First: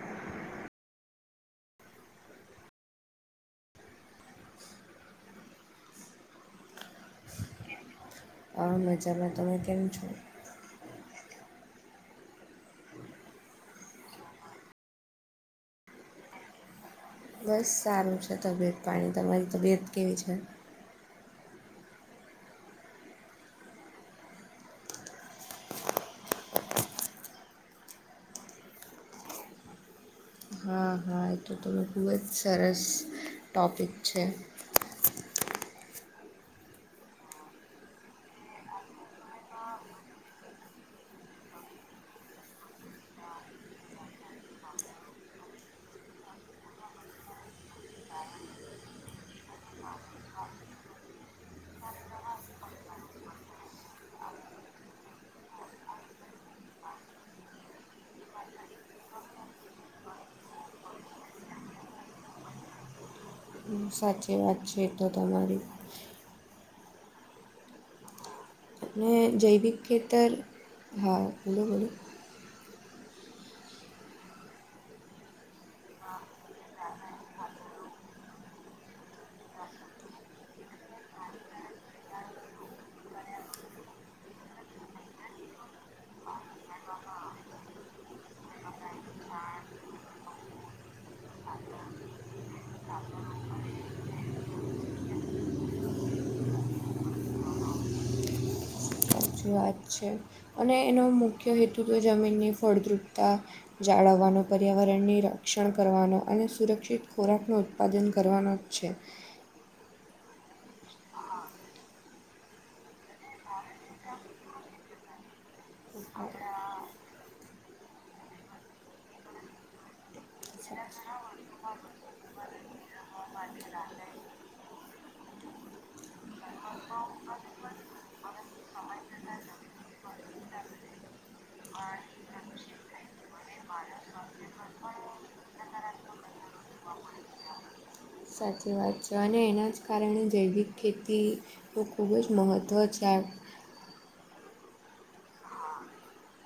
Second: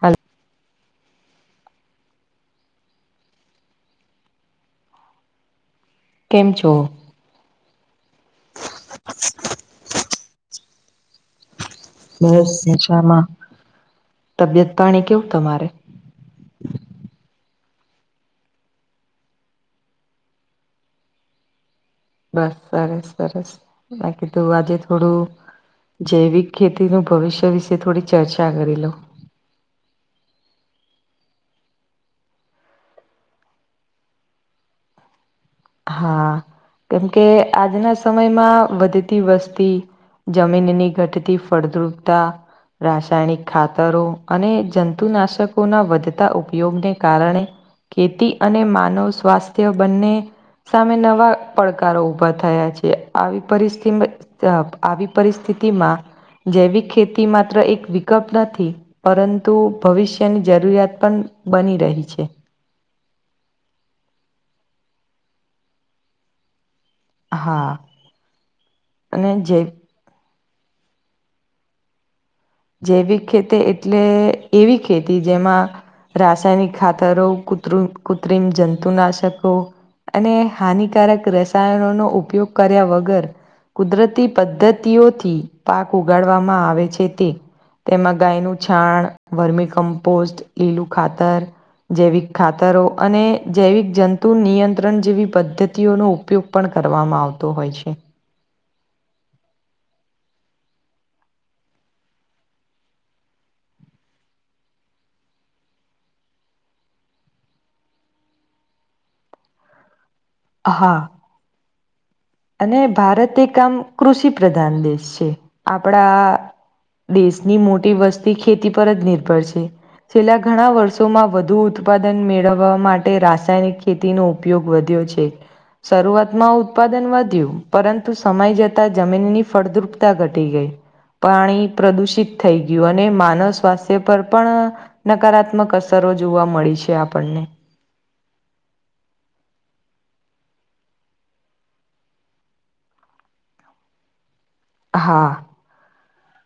Hello. કેમ છો? હ મજામાં. તમે કેમ છો? બસ મજામા તબિયત પાણી કેવું તમારે બસ સારું છે તબિયત પાણી તમારી તબિયત કેવી છે. બસ સરસ સરસ બાકી તો આજે થોડું જૈવિક ખેતીનું ભવિષ્ય વિશે થોડી ચર્ચા કરી લો. હા હા. હા એ તો તને ખૂબ જ સરસ ટૉપિક છે. હા કેમકે આજના સમયમાં વધતી વસ્તી જમીનની ઘટતી ફળદ્રુપતા રાસાયણિક ખાતરો અને જંતુનાશકોના વધતા ઉપયોગને કારણે ખેતી અને માનવ સ્વાસ્થ્ય બંને સામે નવા પડકારો ઉભા થયા છે આવી પરિસ્થિતિમાં આવી પરિસ્થિતિમાં જૈવિક ખેતી માત્ર એક વિકલ્પ નથી. પરંતુ ભવિષ્યની જરૂરિયાત પણ બની રહી છે. સાચી વાત છે એ તો તમારી. હા. ને અને જે જૈવિક ખેતર હા બોલો બોલો જૈવિક ખેતી એટલે એવી ખેતી જેમાં રાસાયનિક ખાતરો કુત્રું કુત્રિમ જંતુનાશકો અને હાનિકારક રસાયણોનો ઉપયોગ કર્યા વગર કુદરતી પદ્ધતિઓથી પાક ઉગાડવામાં આવે છે તે તેમાં ગાયનું છાણ વરમી કમ્પોસ્ટ લીલું ખાતર જૈવિક ખાતરો અને જૈવિક જંતુ નિયંત્રણ જેવી પદ્ધતિઓનો ઉપયોગ પણ કરવામાં આવતો હોય છે. સાચી વાત છે અને એનો મુખ્ય હેતુ તો જમીનની ફળદ્રુપતા જાળવવાનો પર્યાવરણની રક્ષણ કરવાનો અને સુરક્ષિત ખોરાકનો ઉત્પાદન કરવાનો છે. હા. અને ભારત એક આમ કૃષિ પ્રધાન દેશ છે આપડા દેશની મોટી વસ્તી ખેતી પર જ નિર્ભર છે. છેલ્લા ઘણા વર્ષોમાં વધુ ઉત્પાદન મેળવવા માટે રાસાયણિક ખેતીનો ઉપ યોગ વધ્યો છે શરૂઆતમાં ઉત્પાદન પરંતુ સમય જતા જમીનની ફળદ્રુપતા ઘટી ગઈ. પાણી પ્રદુષિત થઈ ગયું અને માનવ સ્વાસ્થ્ય પર પણ નકારાત્મક અસરો જોવા મળી છે આપણને સાચી વાત છે અને એના જ કારણે જૈવિક ખેતી નું ખૂબ જ મહત્વ છે આ હા.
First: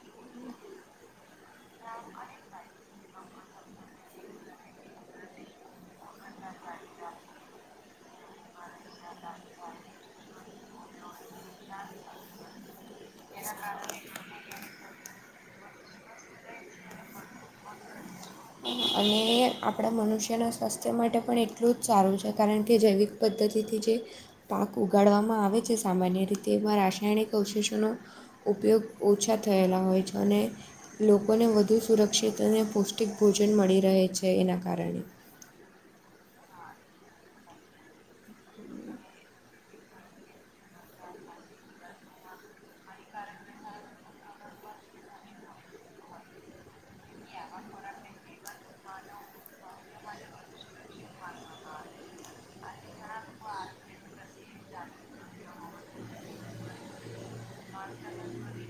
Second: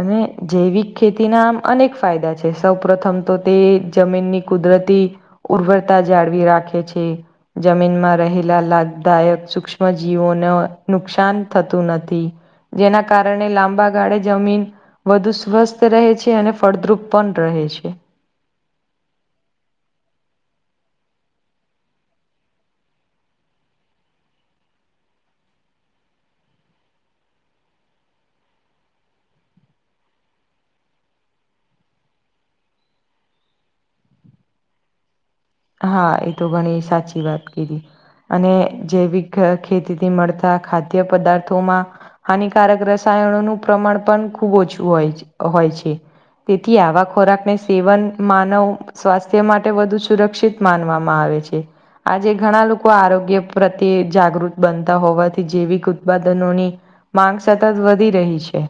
અને જૈવિક ખેતીના આમ અનેક ફાયદા છે, સૌપ્રથમ તો તે જમીનની કુદરતી ગુણવત્તા જાળવી રાખે છે. જમીનમાં રહેલા લાભદાયક સસૂક્ષ્મજીવો નુકસાન થતું નથી. જેના કારણે લાંબા ગાળે જમીન વધુ સ્વસ્થ રહે છે અને ફળદ્રુપ પણ રહે છે. અને આપણા મનુષ્યના સ્વાસ્થ્ય માટે પણ એટલું જ સારું છે કારણ કે, જૈવિક પદ્ધતિથી જે પાક ઉગાડવામાં આવે છે, સામાન્ય રીતે એમાં રાસાયણિક અવશેષો નો ઉપયોગ ઓછા થયેલા હોય છે અને લોકોને વધુ સુરક્ષિત અને પૌષ્ટિક ભોજન મળી રહે છે, એના કારણે હા, એ તો ઘણી સાચી વાત કીધી. અને જૈવિક ખેતી થી મળતા ખાદ્ય પદાર્થોમાં હાનિકારક રસાયણોનું પ્રમાણ પણ ખૂબ ઓછું હોય, હોય છે. તેથી આવા ખોરાકને સેવન માનવ સ્વાસ્થ્ય માટે વધુ સુરક્ષિત માનવામાં આવે છે. આજે ઘણા લોકો આરોગ્ય પ્રત્યે જાગૃત બનતા હોવાથી જૈવિક ઉત્પાદનો ની માંગ સતત વધી રહી છે.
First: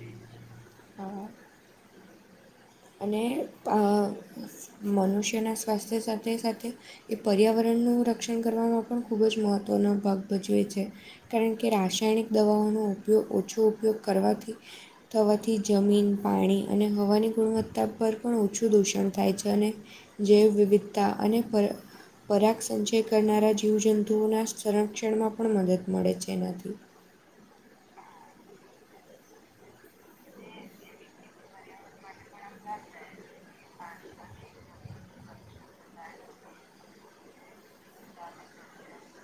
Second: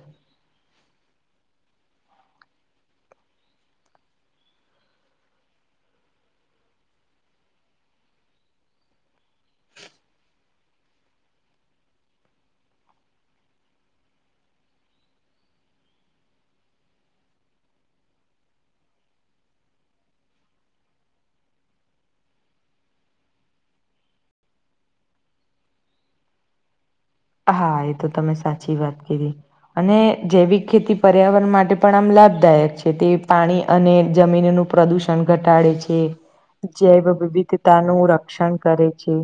અને પા... અ મનુષ્યના સ્વાસ્થ્ય સાથે-સાથે એ પર્યાવરણનું રક્ષણ કરવામાં પણ ખૂબ જ મહત્વનો ભાગ ભજવે છે. કારણ કે, રાસાયણિક દવાઓનો ઉપયોગ ઓછો ઉપયોગ કરવાથી થવાથી જમીન, પાણી અને હવાની ગુણવત્તા પર પણ ઓછું દૂષણ થાય છે. અને જૈવ-વિવિધતા અને પર્યા પરાક સંચય કરનારા જીવજંતુઓ ના સંરક્ષણમાં પણ મદદ મળે છે એનાથી. હા, એ તો તમે સાચી વાત કીધી અને જૈવિક ખેતી પર્યાવરણ માટે પણ આમ લાભ દાયક છે તે પાણી અને જમીન નું પ્રદુષણ ઘટાડે છે. જૈવ-વિવિધતાનું રક્ષણ કરે છે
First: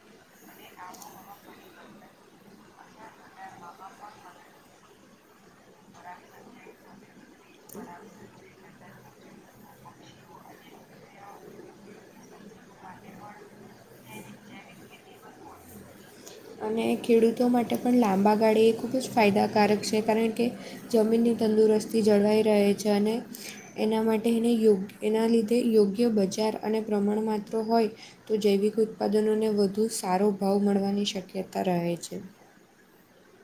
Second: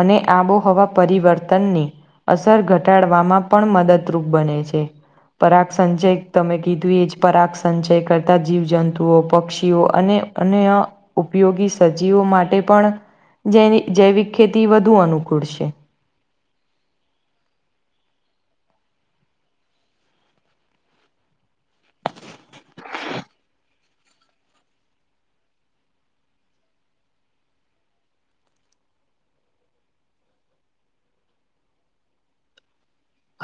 અને આબોહવા પરિવર્તન ની અસર ઘટાડવામાં પણ મદદરૂપ બને છે, પરાક સંચય તમે કીધું એ જ, પરાક્ષ સંચય કરતા જીવ-જંતુઓ પક્ષીઓ અને, અને આ ઉપયોગી સજીવો માટે પણ જૈવિ, જૈવિક ખેતી વધુ અનુકૂળ છે. અને ખેડૂતો માટે પણ લાંબા ગાળે એ ખૂબ જ ફાયદાકારક છે, કારણ કે જમીન ની તંદુરસ્તી જળવાઈ રહે છે અને એના માટે એને યોગ એના લીધે યોગ્ય બજાર અને પ્રમાણ મા તો હોય. તો જૈવિક ઉત્પાદનોને વધુ સારો ભાવ મળવાની શક્યતા રહે છે.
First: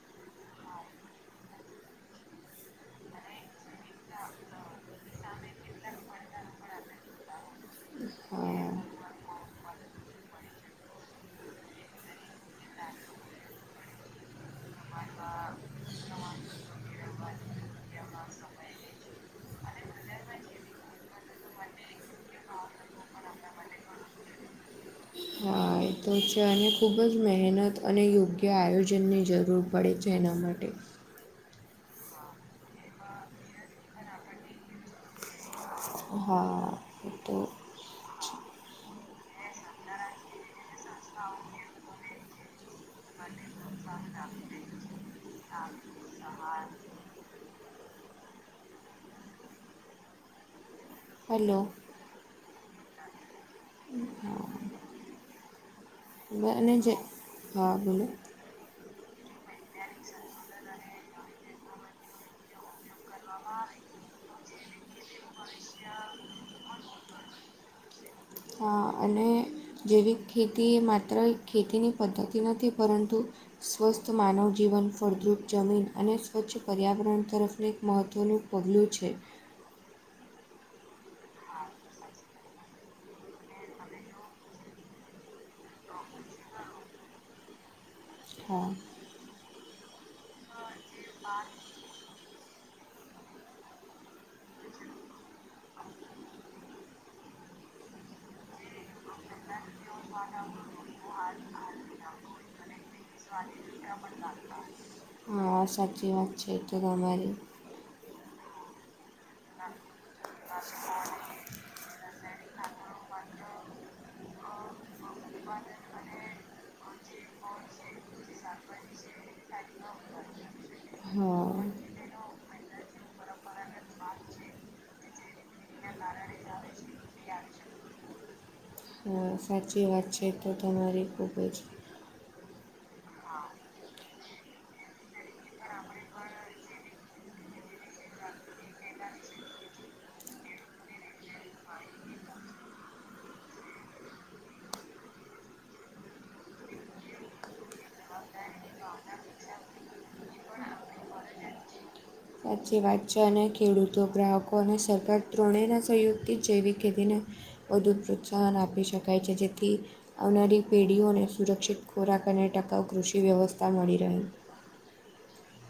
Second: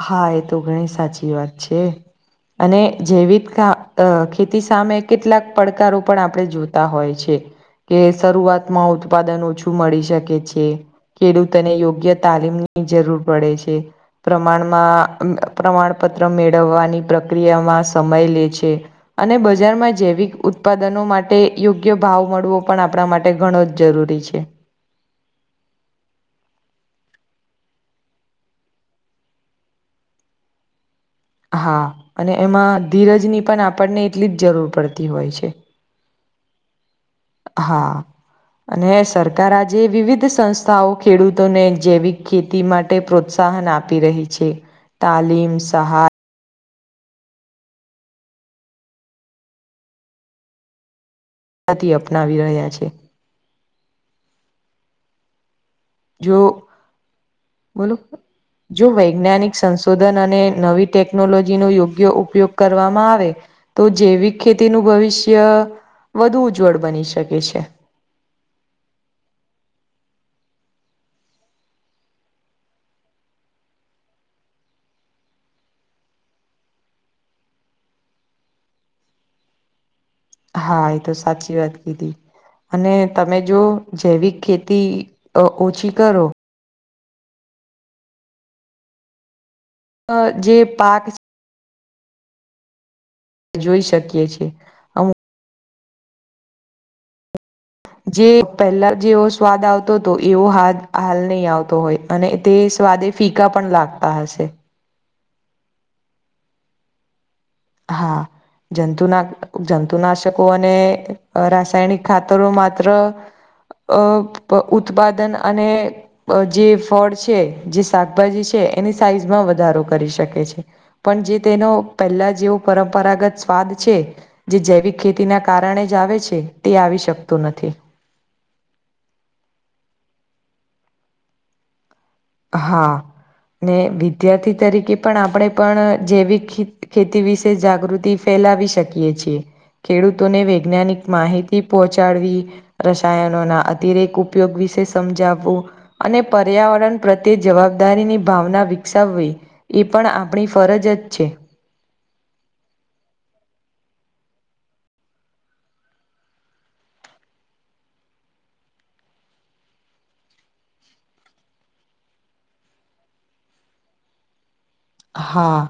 હા, એ તો ઘણી સાચી વાત છે, અને જૈવિકતા અ, ખેતી સામે કેટલાક પડકારો પણ આપણે જોતા હોય છે. કે, હા શરૂઆતમાં આવતું ઉત્પાદન ઓછું મળી શકે છે, ખેડૂતોને યોગ્ય તાલીમની જરૂર પડે છે. પ્રમાણ માં પ્રમાણપત્ર મેળવવાની પ્રક્રિયામાં સમય લે છે. અને બજારમાં જૈવિક ઉત્પાદનો માટે યોગ્ય ભાવ મળવો પણ આપણા માટે ઘણો જ જરૂરી છે. હા એ તો છે અને ખૂબ જ મહેનત અને યોગ્ય આયોજનની જરૂર પડે છે એના માટે હા અને એમાં ધીરજની પણ આપણને એટલી જ જરૂર પડતી હોય છે હા તો હા અને સરકાર આજે વિવિધ સંસ્થાઓ ખેડૂતોને જેૈવીક ખેતી માટે પ્રોત્સાહન આપી રહી છે તાલીમ સહાય [inaudible] હેલો. અપનાવી રહ્યા છે. [inaudible] જો અને જે બોલો જો વૈજ્ઞાનિક સંશોધન અને નવી ટેકનોલોજીનો યોગ્ય ઉપયોગ કરવામાં આવે તો જૈવિક ખેતીનું ભવિષ્ય વધુ ઉજ્જવળ બની શકે છે. હા અને જેૈવીક ખેતી એ માત્ર ખેતીની પદ્ધતિ નથી પરંતુ સ્વસ્થ માનવ જીવન ફળદ્રુપ જમીન અને સ્વચ્છ પર્યાવરણ તરફનું એક મહત્ત્વનું પગલું છે. હા એ તો સાચી વાત કીધી અને તમે જો જૈવિક ખેતી અ ઓછી કરો હા. અ જે પાક [inaudible] જોઈ શકીએ છે. [inaudible] જે પહેલાં જેવો સ્વાદ આવતો હતો એવો હા હાલ નહીં આવતો હોય અને તે સ્વાદે ફીકા પણ લાગતા. હશે. હા સાચી વાત છે એતો તમારી હા જંતુના જંતુનાશકો અને રાસાયણિક ખાતરો માત્ર અ ઉત્પાદન અને જે ફળ છે જે શાકભાજી છે એની સાઈઝમાં વધારો કરી શકે છે. પણ જે હા તેનો પહેલા જેવો પરંપરાગત સ્વાદ છે. જે જૈવિક ખેતીના કારણે જ આવે છે તે આવી શકતું નથી. સાચી વાત છે તો તમારી ખૂબ જ હા ને વિદ્યાર્થી તરીકે પણ આપણે પણ જેવી ખી ખેતી વિશે જાગૃતિ ફેલાવી શકીએ છીએ. ખેડૂતોને વૈજ્ઞાનિક માહિતી પહોંચાડવી રસાયણોના અતિરેક ઉપયોગ વિશે સમજાવવું અને પર્યાવરણ પ્રત્યે જવાબદારીની ભાવના વિકસાવવી એ પણ આપણી ફરજ જ છે. સાચી વાત છે અને ખેડૂતો ગ્રાહકો અને સરકાર ત્રણેના સહયોગથી જૈવિક ખેતીને વધુ પ્રોત્સાહન આપી શકાય છે જેથી આવનારી પેઢીઓને સુરક્ષિત ખોરાક અને ટકાઉ કૃષિ વ્યવસ્થા મળી રહે. હા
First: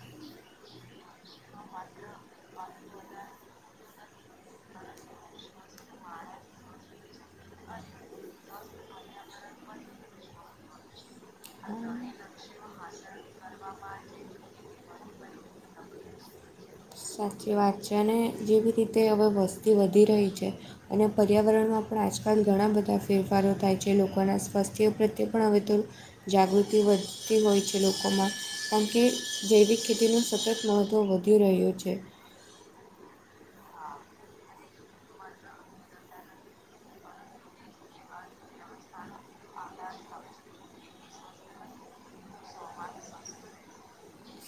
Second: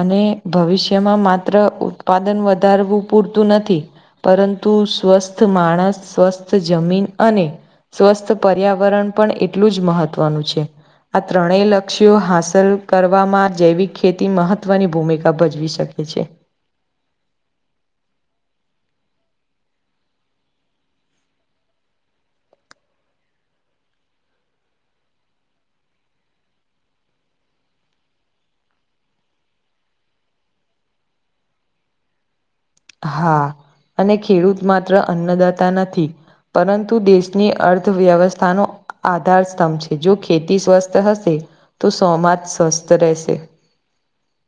અને ભવિષ્યમાં માત્ર ઉત્પાદન વધારવું પૂરતું નથી પરંતુ સ્વસ્થ માણસ સ્વસ્થ સ્વથ જમીન અને સ્વસ્થ પર્યાવરણ પણ એટલું જ મહત્વનું છે. આ ત્રણેય લક્ષ્યો હાંસલ કરવા કરવામાં જૈવિક ખેતી મહત્વની ભૂમિકા ભજવી શકે છે. સાચી વાત છે અને જેવી રીતે હવે વસ્તી વધી રહી છે. અને પર્યાવરણમાં પણ આજકાલ ઘણા બધા ફેરફારો થાય છે લોકોનાં સ્વાસ્થ્ય પ્રત્યે પણ હવે તો જાગૃતિ વધતી હોય છે લોકોમાં કારણ કે જૈવિક ખેતીનું સતત મહત્ત્વ વધુ વધી રહ્યું છે. હા અને ખેડૂત માત્ર અન્નદાતા નથી પરંતુ દેશની અર્થ અર્થવ્યવસ્થાનો આધાર સ્તંભ છે જો ખેતી સ્વસ્થ હશે. તો સૌમાજ સ્વસ્થ રેહશે.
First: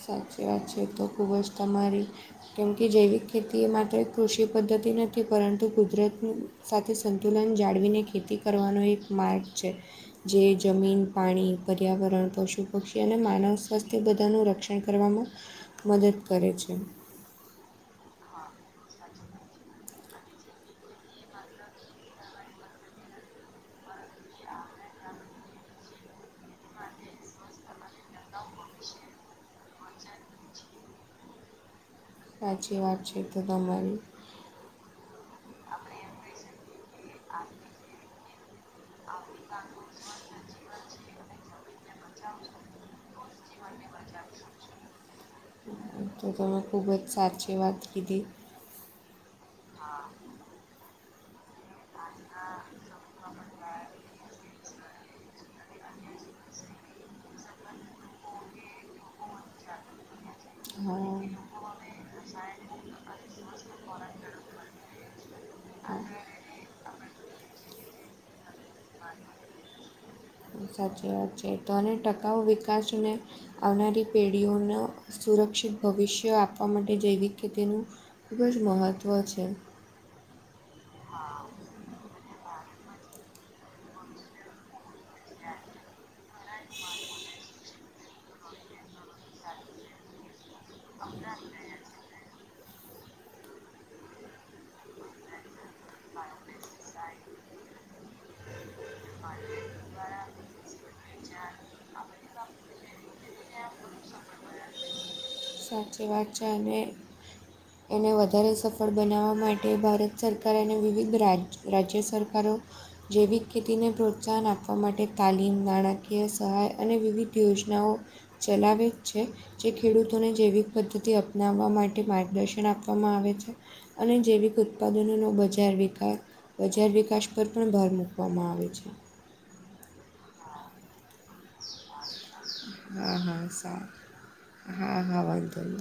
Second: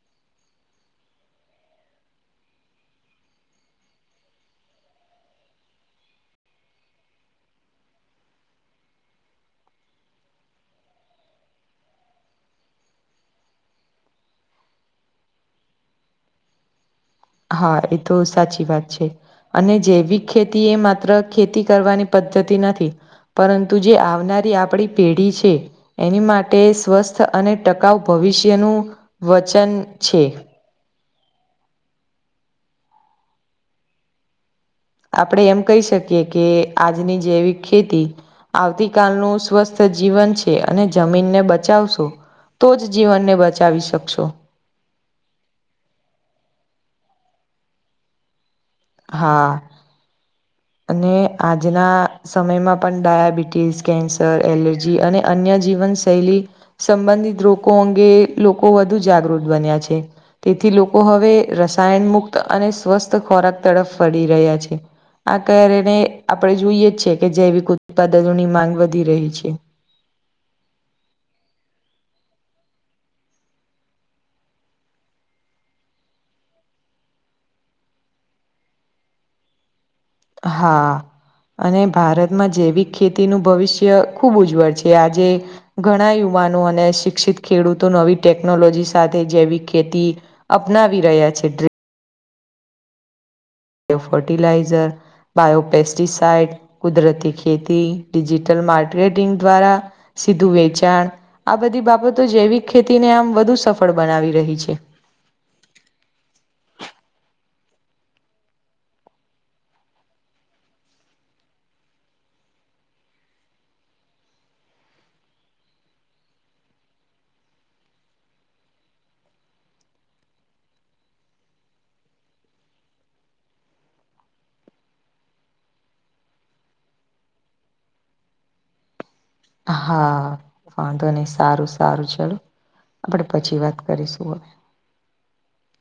સાચી વાત છે એ તો ખૂબ જ તમારી કેમ કે જૈવિક ખેતી એ માત્ર કૃષિ પદ્ધતિ નથી પરંતુ કુદરતની સાથે સંતુલન જાળવીને ખેતી કરવાનો એક માર્ગ છે. જે જમીન પાણી પર્યાવરણ પશુ પક્ષી અને માનવ સ્વાસ્થ્ય બધાનું રક્ષણ તે કરવામાં મદદ કરે છે. હા એ તો સાચી વાત છે. અને જૈવિક ખેતી એ માત્ર ખેતી કરવાની પદ્ધતિ નથી. પરંતુ જે આવનારી આપણી પેઢી છે એની માટે ટે સ્વસ્થ અને ટકાઉ ભવિષ્યનું વચન છે. સાચી વાત છે એ તો તમારી આપણે એમ કહી શકીએ કે આજની જેવી ખેતી આવતી કાલનું સ્વસ્થ જીવન છે અને જમીનને બચાવશો તો જ જીવનને બચાવી શકશો. તો તમે ખૂબ જ સાચી વાત કીધી. હા. હા. અને આજના સમયમાં પણ ડાયાબિટીસ કેન્સ એલર્જી અને અન્ય જીવન શૈલી સંબંધિત રોગ અંગે લોકો વધુ જાગૃત બન્યા છે. તેથી હા લોકો હવે રસાયણ મુુક્ત અને સ્વસ્થ ખોરાક તરફ ફરી રહ્યા છે. આ કારણે હા આપડે જોઈએ જ છે કે જૈવિક ઉત્પાદનોની માંગ વધી રહી છે સાચી વાત છે તો અને ટકાઉ વિકાસને આવનારી પેઢીઓનું સુરક્ષિત ભવિષ્ય આપવા માટે જૈવિક ખેતીનું ખૂબ જ મહત્ત્વ છે. હા અને ભારતમાં જૈવિક ખેતીનું ભવિષ્ય ખૂબ ઉજ્વળ છે. કે આજે ઘણા યુવાનો અને શિક્ષિત ખેડૂતો નવી ટેકનોલોજી સાથે જેવીક ખેતી અપનાવી રહ્યા છે. ફર્ટિલાઇઝર બાયોપેસ જી સાઇટ કુદરતી ખેતી ડિજિટલ માર્કેટિંગ દ્વારા સીધું વેચાણ આ બધી બાબતો જૈવિક ખેતીને આમ વધુ સફળ બનાવી રહી છે. [inaudible] સાચી વાત છે અને એને વધારે સફળ બનાવવા માટે ભારત સરકાર કાર અને વિવિધ રાજ રાજ્ય સરકારો જૈવિક ખેતીને પ્રોત્સાહન આપવા માટે તાલીમ નાણાકીય સહાય અને વિવિધ યોજનાઓ ચલાવે છે. જે ખેડૂતોને જૈવિક પદ્ધતિ અપનાવવા માટે માર્ગદર્શન આપવામાં આવે છે. અને જૈવિક ઉત્પાદનો નો બજાર વિકા, બજાર વિકાસ પર પણ ભાર મૂકવામાં આવે છે. હા, વાંધો નહી સારું -સારું ચાલો, હા આપડે હા પછી વાત સારું કરીશું હવે. હા.. હા, વાંધો નઇ.